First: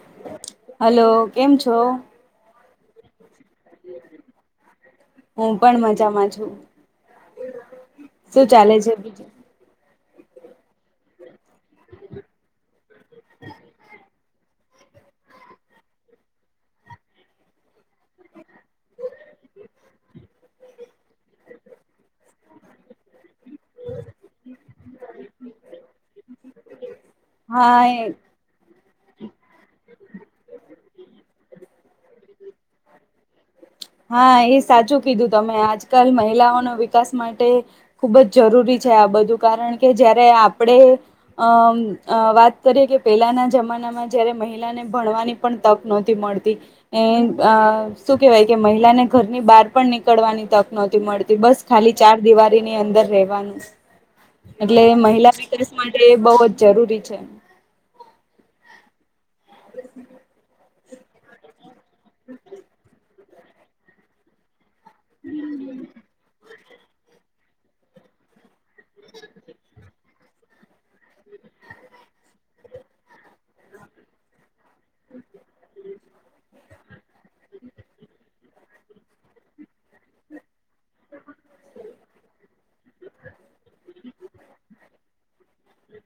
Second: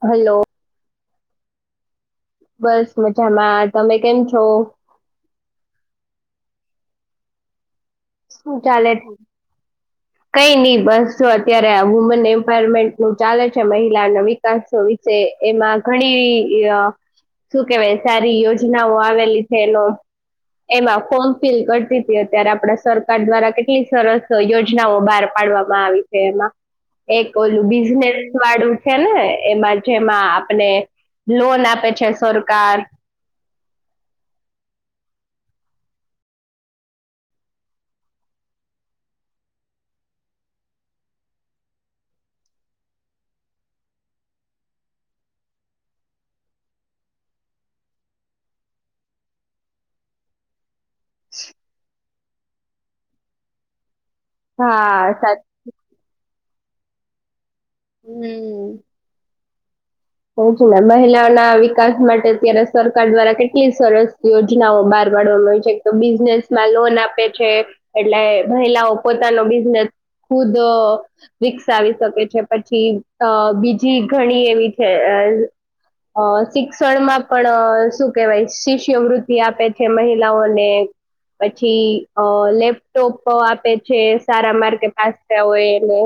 Hello. Hello કેમ છો? બસ મજામાં. તમે કેમ છો? હું પણ મજામાં છું શું ચાલે છે કઈ ની બસ જો અત્યારે વુમેન એમ્પાવરમેન્ટ નું ચાલે છે મહિલાનો વિકાસ ઓ વિશે એમાં ઘણી શું કેવાય સારી યોજનાઓ આવેલી છે એનો એમાં ફોર્મ ફિલ કરતી હતી અત્યારે આપડા સર કાર દ્વારા કેટલી સરસ યોજનાઓ બાર પાડવામાં આવી છે એમાં એક ઓલું હા એ બિઝનેસ વાળું છે ને એમાં જેમાં આપણે લોન આપે છે સરકાર હા એ સાચું કીધું તમે આજકાલ મહિલાઓનો વિકાસ માટે ખુબ જ જરૂરી છે આ બધું કારણ કે જયારે આપણે અમ અ વાત કરીએ કે પેલાના જમાના માં જ્યારે મહિલા ને ભણવાની પણ તક નોતી મળતી એ શું કેવાય કે મહિલા ને ઘરની બહાર પણ નીકળવાની તક નહોતી મળતી બસ ખાલી ચાર દિવારીની અંદર રહેવાનું એટલે હા મહિલા સાચું. વિકાસ માટે બવ જરૂરી છે. હમ્મ [inaudible] [unintelligible] ના મહિલાઓના વિકાસ માટે અત્યારે સરકાર દ્વારા કેટલી સરસ યોજનાઓ બહાર પાડવા હોય છે તો બિઝનેસમાં લોન આપે છે એટલે મહિલાઓ પોતાનો બિઝનેસ ખુદ વિકસાવી શકે છે પછી અ બીજી ઘણી એવી અ શિક્ષણમાં પણ શું કેવાય છે. શિષ્યવૃતિ આપે છે મહિલાઓને પછી અ લેપ ટોપ આપે છે સારા માર્કે પાસ થયા હોય એને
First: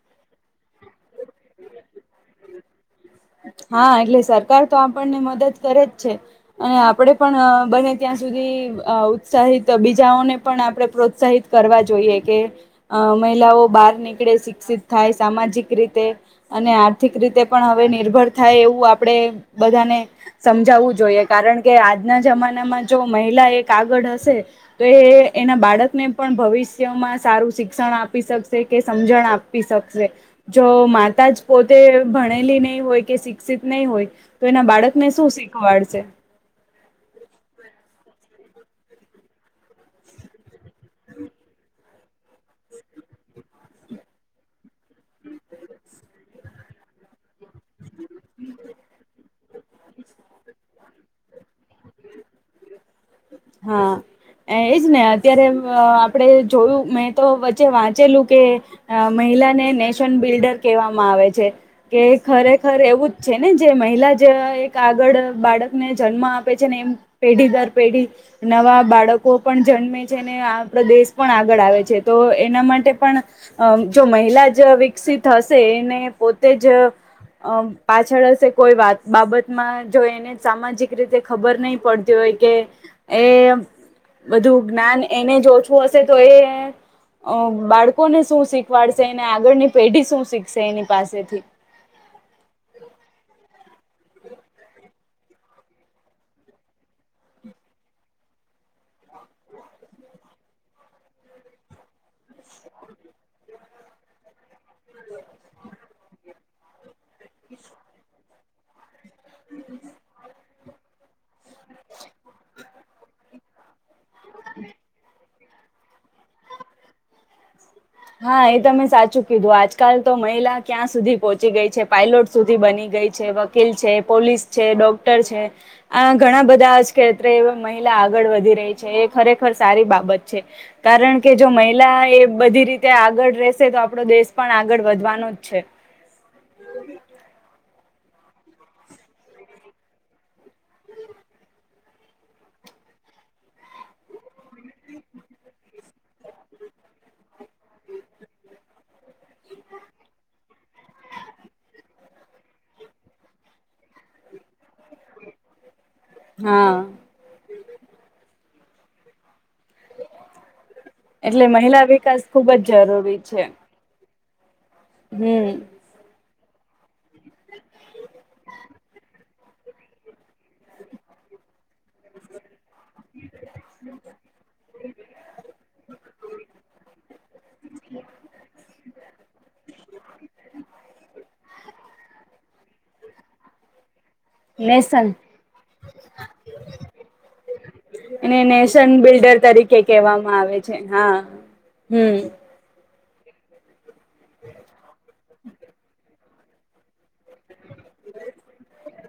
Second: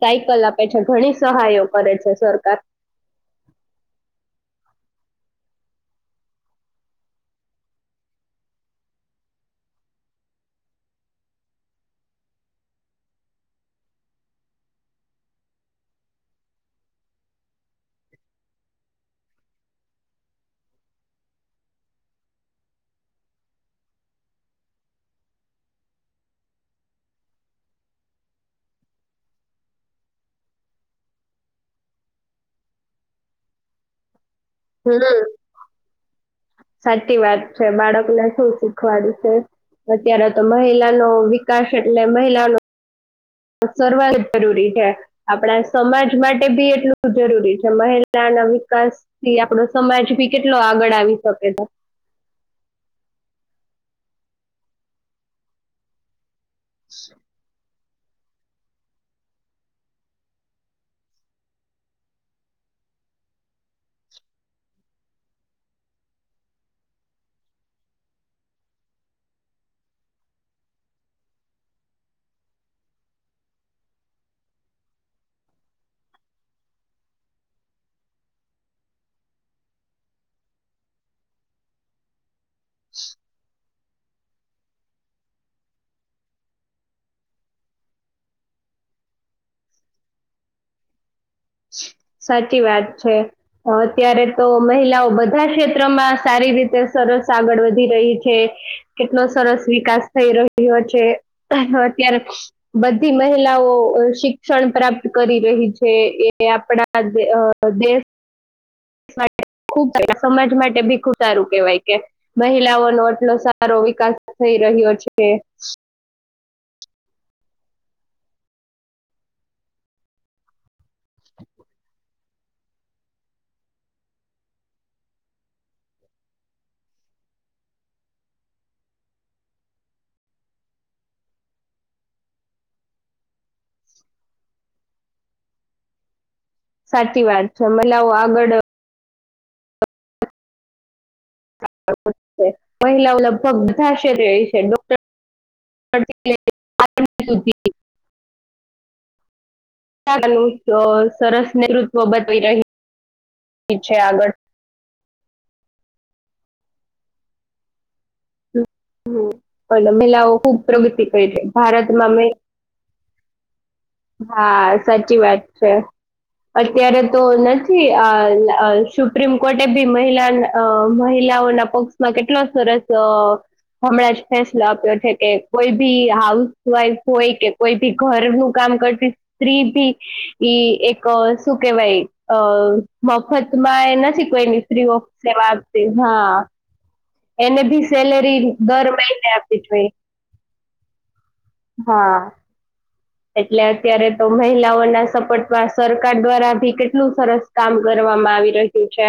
સાયકલ આપે છે ઘણી ની સહાયો કરે છે સરકાર હા એટલે સરકાર તો આપણને મદદ કરે જ છે અને આપડે પણ બને ત્યાં સુધી ઉત્સાહિત બીજાઓને પણ આપણે પ્રોત્સાહિત કરવા જોઈએ કે મહિલા ઓ બહાર નીકળે શિક્ષિત થાય સામાજિક રીતે અને આર્થિક રીતે પણ હવે નિર્ભર થાય એવું આપણે બધાને સમજાવવું જોઈએ કારણ કે આજના જમાનામાં જો મહિલા એક આગળ હશે તો એ એના બાળકને પણ ભવિષ્યમાં સારું શિક્ષણ આપી શક શે કે સમજણ આપી શકશે, જો માતા જ પોતે ભણેલી નહી હોય કે શિક્ષિત નહી હોય એના બાળકને હમ્મ, શું શીખવાડશે સાચી વાત છે બાળકને શું શીખવાડ છે, અત્યારે તો મહિલાનો વિકાસ એટલે મહિલાનો [unintelligible] જરૂરી છે. આપણા સમાજ માટે બી એટલું જરૂરી છે, મહિલા ના વિકાસથી આપડો સમાજ ભી કેટલો આગળ આવી શકે છે. [inaudible] હા એજ ને અત્યારે આપડે જોયું મેં તો વચ્ચે વાં ચેલું કે મહિલાને નેશન બિલ્ડર કહેવામાં આવે છે કે, ખરેખર એવુંજ છે ને જે મહિલા જે એક આગળ બાળકને જન્મ આપે છે, ને એમ પેઢી દર પેઢી નવા બાળકો પણ જન્મે છે ને આ પ્રદેશ પણ આગળ આવે છે તો એના માટે પણ અમ જો મહિલા જ વિકસિત હશે એને પોતે જ અ પાછળ હશે કોઈ વાત બાબતમાં જો એને સામાજિક રીતે ખબર નહી પડતી હોય કે એ બધું જ્ઞાન એને જો ઓછું હશે તો એ અ બાળકોને શું શીખવાડશે એને આગળની પેઢી શું શીખશે એની પાસેથી? સાચી વાત છે. અત્યારે તો મહિલાઓ બધા ક્ષેત્રમાં સારી રીતે સરસ આગળ વધી રહી છે. કેટલો સરસ વિકાસ થઈ રહ્યો છે, અત્યારે બધી મહિલા શિક્ષણ પ્રાપ્ત કરી રહી છે એ આપણા દેશ ખુબ સમાજ માટે ભી ખૂબ સારું કેવાય કે, મહિલાઓ નો એટલો સારો વિકાસ થઈ રહ્યો છે. હા એ તમે સાચું કીધું આજકાલ તો મહિલા ક્યાં સુધી પહોંચી ગઈ છે પાયલોટ સુધી બની છે વકીલ છે પોલીસ છે ડોક્ટર છે, આ ઘણા બધાજ અત્ર મહિલા આગળ વધી રહી છે એ ખરેખર સારી બાબત છે, કારણ કે જો મહિલા એ બધી રીતે ત્યાં આગળ રેશે તો આપડો દેશ પણ આગળ વધવાનો જ છે. સાચી વાત છે મલાવ આગળ મહિલાઓ લગભગ બધા શર છે ડોક્ટર [unintelligible] ન સરસ નેતૃત્વ બતાવી રહી ઠી છે આગળ હા. [unintelligible] અને મહિલાઓ ખુબ પ્રગતિ કરી છે એટલે મહિલા ભારતમાં વિકાસ અ ખુબ જ જરૂરી છે હા સાચી વાત હમ છે. અત્યારે તો નથી આ સુપ્રીમ કોર્ટે બી મહિલા અ મહિલાઓના પક્ષમાં કેટલો સરસ હમણાં જ ફેસલો આપ્યો છે કે કોઈ બી હાઉસવાઈફ હોય કે કોઈ ભી ઘરનું કામ કરતી સ્ત્રી ભી, ઈ એક શું કેહેવાય અ મફતમાં એ નથી કોઈ ફ્રીઓફ નેશન સેવા આપતી હાન, એને ભ એને સેલેરી દર નેશન મહિને બિલ્ડર આપવી તરીકે જોઈ, કહેવામાં આવે છે હા હમ હા. એટલે અત્યારે તો મહિલાઓના સપોર્ટમાં સરકાર દ્વારા ભી કેટલું સરસ કામ કરવામાં આવી રહ્યું છે.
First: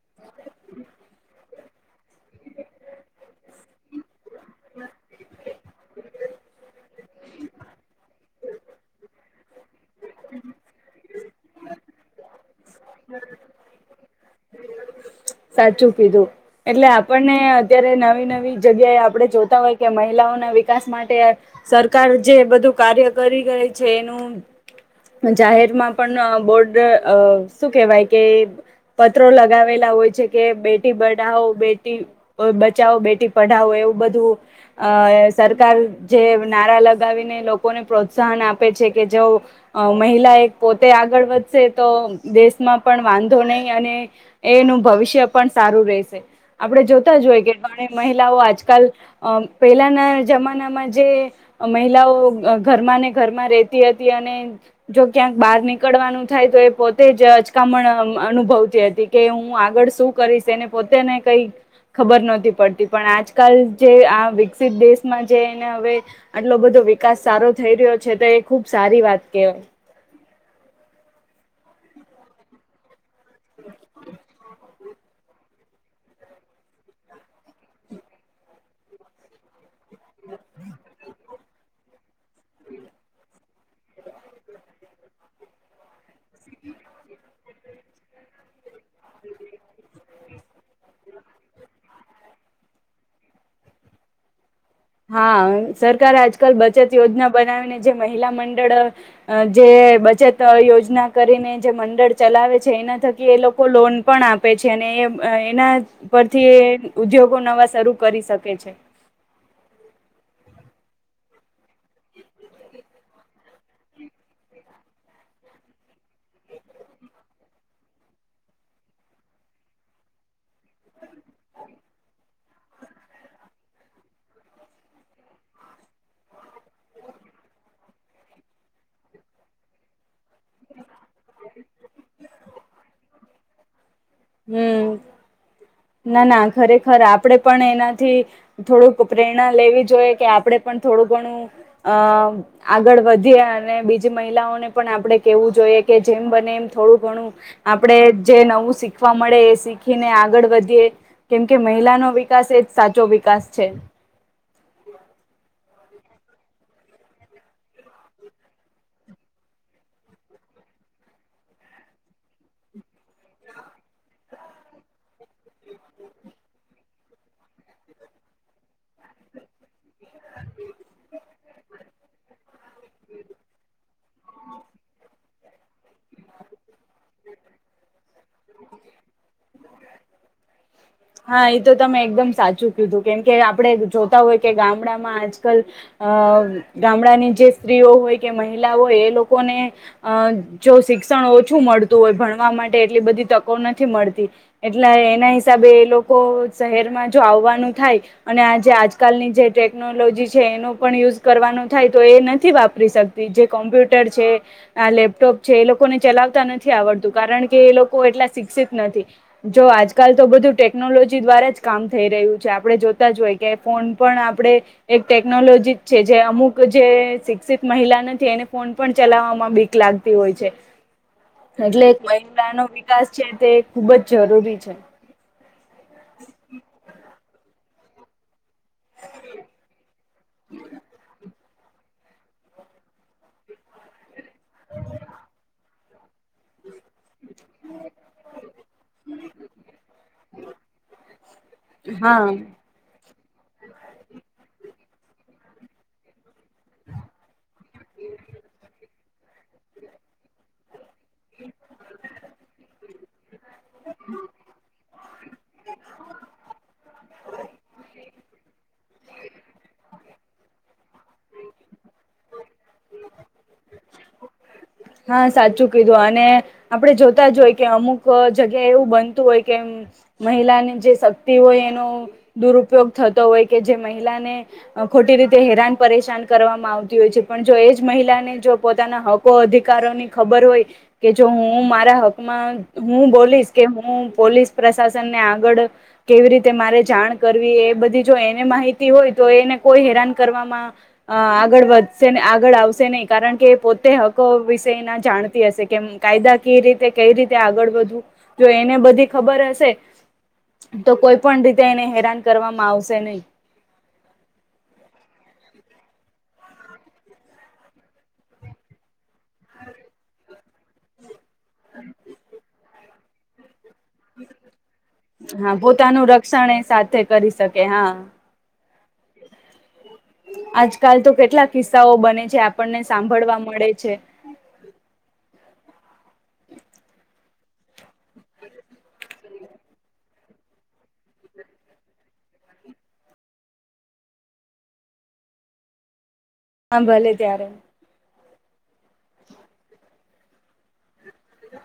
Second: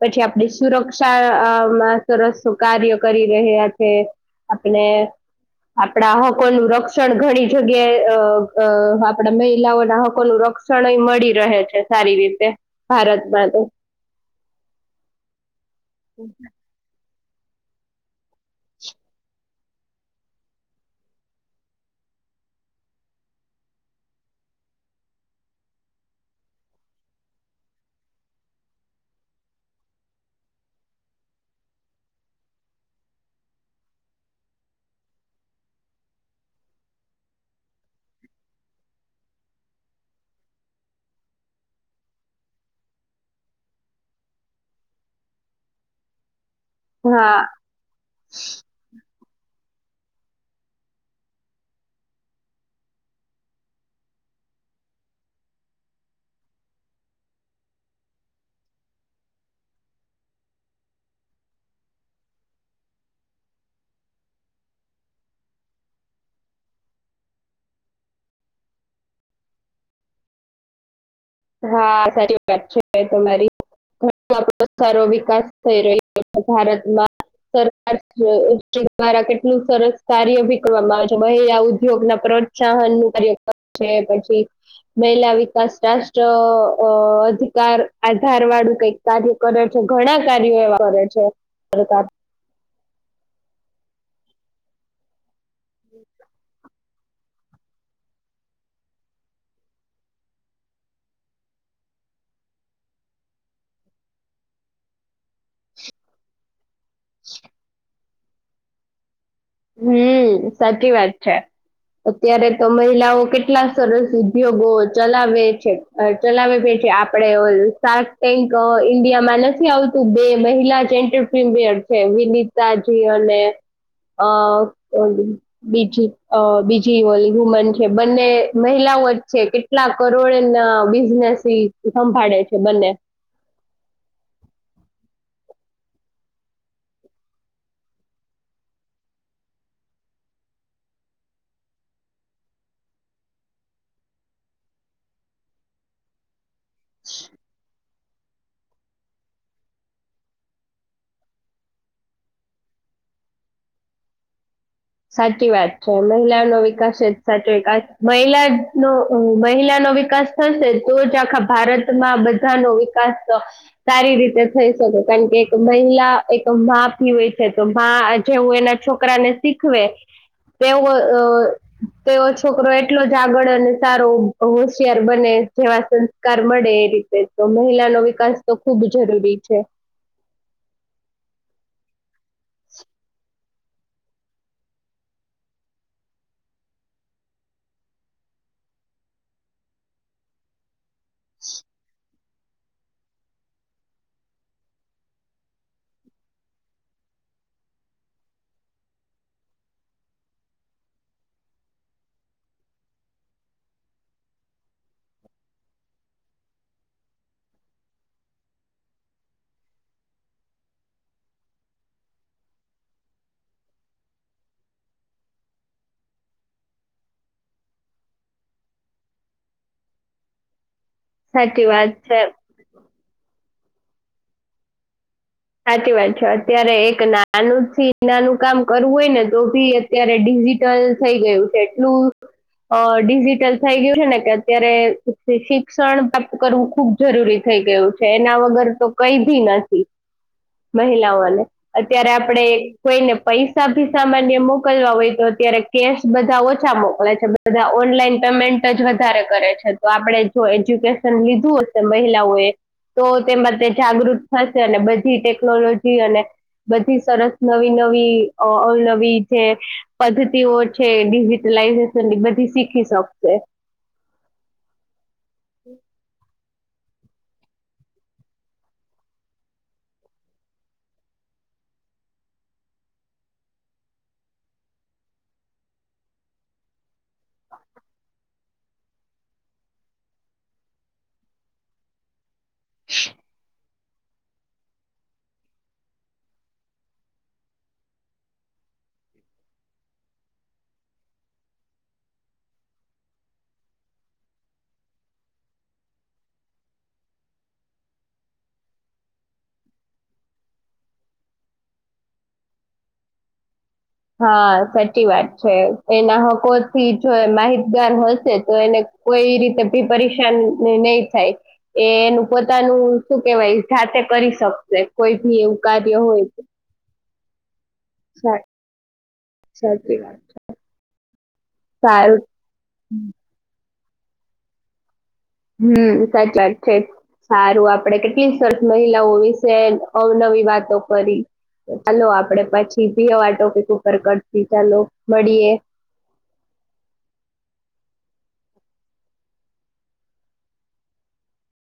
પછી આપડી સુરક્ષામાં સરસ કાર્ય કરી રહ્યા છે. આપણે, આપણા હકો નું રક્ષણ ઘણી જગ્યાએ અ અ આપડા મહિલાઓના હકો નું રક્ષણ મળી રહે છે સારી રીતે. ભારતમાં તો. સાચું કીધું, એટલે આપને અત્યારે નવી નવી જગ્યાએ આપણે જોતા હોય કે મહિલાઓના વિકાસ માટે, સરકાર જે બધું કાર્ય કરી રય છે એનું જાહેરમાં પણ બોર્ડ અ શું કેહેવાય કે પત્રો લગાવેલા હોય કે બેટી બના બેટી બચો બેટી પઢાવો એવું બધું, સરકાર જે નારા લગાવીને લોકોને પ્રોત્સાહન આપે છે કે જે, મહિ મહલા એક પોતે આગળ વધશે તો દેશમાં પણ વાંધો નહી અને, એનું ભવિષ્ય વિષ્ય પણ સારું રહેશે, આપણે જોતા હા જોઈએ કેણી મહિલાઓ આજકાલ અ પહેલાના જમાનામાં જે મહિલાઓ ઘરમાં ને ઘરમાં રહેતી હતી જો ક્યાંક બાર નીકળવાનું થાય તો એ પોતે જ અચકામણ અનુભવતી હતી કે હું આગળ શું કરીશ અને પોતે ને કઈ ખબર નહતી પડતી પણ આજકાલ જે આ વિકસિત દેશમાં જે એને હવે, આટલો બધો વિકાસ સારો થઈ રહ્યો છે તો એ ખુબ સારી વાત કેવાય. હા સાચી વાત છે તમારી સારો વિકાસ થઈ રહ્યો છે ભારતમાં. સરકાર દ્વારા કેટલું સરસ કાર્ય ભી કરવામાં આવે છે બે હજાર આ ઉદ્યોગ ના પ્રોત્સાહનનુ [unintelligible] છે પછી મહિલા વિકાસ રાષ્ટ ટ્ર અ અધિકાર આધાર વાળું કઈક કાર્ય કરે છે, ઘણા કાર્યો એવા કરે છે [unintelligible] હા સરકાર આજકાલ બચત યોજના બનાવીને જે મહિલા મંડળ અ જે બચત યોજના કરીને જે મંડળ ચાલ લાવે છે એના થકી એ લોકો લોન પણ આપે છે અને એ એના પરથી ઉદ્યોગો નવા શરૂ કરી શકે છે હમ સાચી વાત છે, અત્યારે તો મહિલાઓ કેટલા સરસ ઉદ્યોગો ચલાવે છે અ ચલાવે ભી છે આપડે ઓલસાટેક અ ઇન્ડિયામાં નથી આવતું બે મહિલા જ એન્ટરપિમિયર છે વિનિતાજી અને અ બીજી અ બીજી ઓલી વુમન છે બંને મહિલાઓ જ છે, કેટલા કરોડના બિઝનેસ ઈ સંભાળે છે ને હમ ના ના ખરેખર આપડે પણ એનાથી થોડુંક પ્રેરણા લેવી જોઈએ કે આપડે પણ થોડું ઘણું અમ આગળ વધીએ અને બીજી મહિલાઓને પણ આપડે કેવું જો ઈએ કે જેમ બને એમ થોડું ઘણું આપણે જે નવું શીખ ખવા મળે એ શીખીને આગળ વધીએ કેમ કે મહિલાનો વિકાસ એજ સાચો વિકાસ છે સાચી વાત છે, મહિલાનો વિકાસ એ જ સાચો વિકાસ મહિલાનો અ મહિલાનો તો વિકાસ થશે તો જ આખા ભારતમાં બધા નો વિકાસ સારી રીતે થઈ શ કે કારણ કે એક મહિલા એક મા ભી હોય છે તો મા જેવું એના છોકરા ને શીખવે તેવો અ તેવો છોકરો એટલો જ આગળ અને સારો હોશિયાર બને જેવા સંસ્કાર મળે એ રીતે તો મહિલાનો વિકાસ તો ખુબ જરૂરી છે, હા એ તો તમે એકદમ સાચું કીધું કેમ કે આપ પણે જોતા હોય કે ગામડામાં આજકાલ અ ગામડાની જે સ્ત્રીઓ હોય કે મહિ લા હોય એ લોકોને અ જો શિક ક્ષણ ઓછું મળતું હોય ભણવા માટે એટલી બધી તકો નથી મળતી એટલે એના હિસાબે લોકો શહેરમાં જો આવવાનું થાય અને આજે આજકાલની જે ટેકનોલોજી છે એનો પણ યુઝ કરવાનું થાય તો એ નથી વાપરી શકતી જે કોમ્પ્યુટર છે આ લેપટોપ છે એ લોકો ને ચલાવતા નથી આવડતું કારણ કે એ લોકો એટલા શિક્ષિત નથી જો આજકાલ તો બધું ટે કનોલોજી દ્વારા જ કામ થઈ રહ્યું છે આપણે જોતા જ હોય કે ફોન પણ આપણે એક ટેકનોલોજી છે જે અમુક જે શિક્ષિત મહિલા નથી એને ફોન પણ ચલાવવામાં બીક લાગતી હોય છે, સાચી એટલે વાત એક છે મહિલાનો વિકાસ છે તે ખુબ જ જરૂરી છે, સાચી વાત છે અત્યારે એક નાનું થી નાનું કામ કરવું હોય ને તો ભી અત્યારે ડિજિટલ થઈ ગયું છે એટલું અ ડિજિટલ થઈ ગયું છે ને કે અત્યારે શિક્ષણ પ્રાપ્ત કરવું ખુબ જરૂરી થઈ ગયું છે એના વગર તો કઈ ભી નથી મહિલાઓને અત્યારે હા આપણે કોઈ ને પૈસા ભી સામાન્ય મોકલવા હોય તો અત્યારે કેશ બધા ઓછા મોકલે છે બધા ઓન લાઈન પેમેન્ટ જ વધારે કરે છે તો આપણે જો એજ્યુકેશ શન લીધું હશે મહિલાઓ એ તો તે માટે જાગૃત થશે અને બધ ધી ટેકનોલોજી અને બધી સરસ નવી નવી અ અવનવી જે પદ્ધ તીઓ છે ડિજિટલાઈઝેશન બધી શીખી શકશે હા સાચું કીધું અને આપડે જો તા જ હોય કે અમુક જગ્યા એવું બનતું હોય કે મહિલાની જે શક્તિ હોય એનો દુરુપયોગ થતો હોય કે જે મહિલાને ખોટી રીતે હેરાન પરેશાન કરવામાં આવતી હોય છે, પણ જો એ જ મહિલાને જો પોતાના હકો અધિક ની ખબર હોય કે જો હું મારા હકમાં હું બોલીશ. કે હું પોલીસ પ્રશાસન ને આગળ કેવી રીતે મારે જાણ કરવી એ બધી જો એને માહિતી હોય તો એને કોઈ હેરાન કરવામાં આગળ વધશે આગળ આવશે નહી કારણ કે પોતે હકો જાણતી હશે કેમ કાયદા ક રીતે કઈ રીતે આગળ વધવું જો એને બધી ખબર હશે. તો કોઈ પણ રીતે એને હેરાન કરવામાં આવશે નહી. હા સાચી વાત છે, એના હકો. કોઈ રીતે ભી પરેશાન નહી થાય એ એનું પોતાનું શું કેવાય. જાતે કરી શકશે કોઈ ભી હા એવું કાર્ય પોતાનું હોય. રક્ષણ એ સાથે કરી શકે હા [unintelligible] સાચી વાત. આજકાલ તો કેટલા કિસ્સાઓ સારું બને છે, આપણને સાંભળવા મળે છે. હમ [unintelligible] છે, જ સારું આપડે કેટલી સરસ મહિલાઓ વિશે અવનવી વાતો કરી. ચાલો આપડે પછી ભી હવા ટોપિક ઉપર કરતી ચાલો મળીએ. હા ભલે ત્યારે. [unintelligible]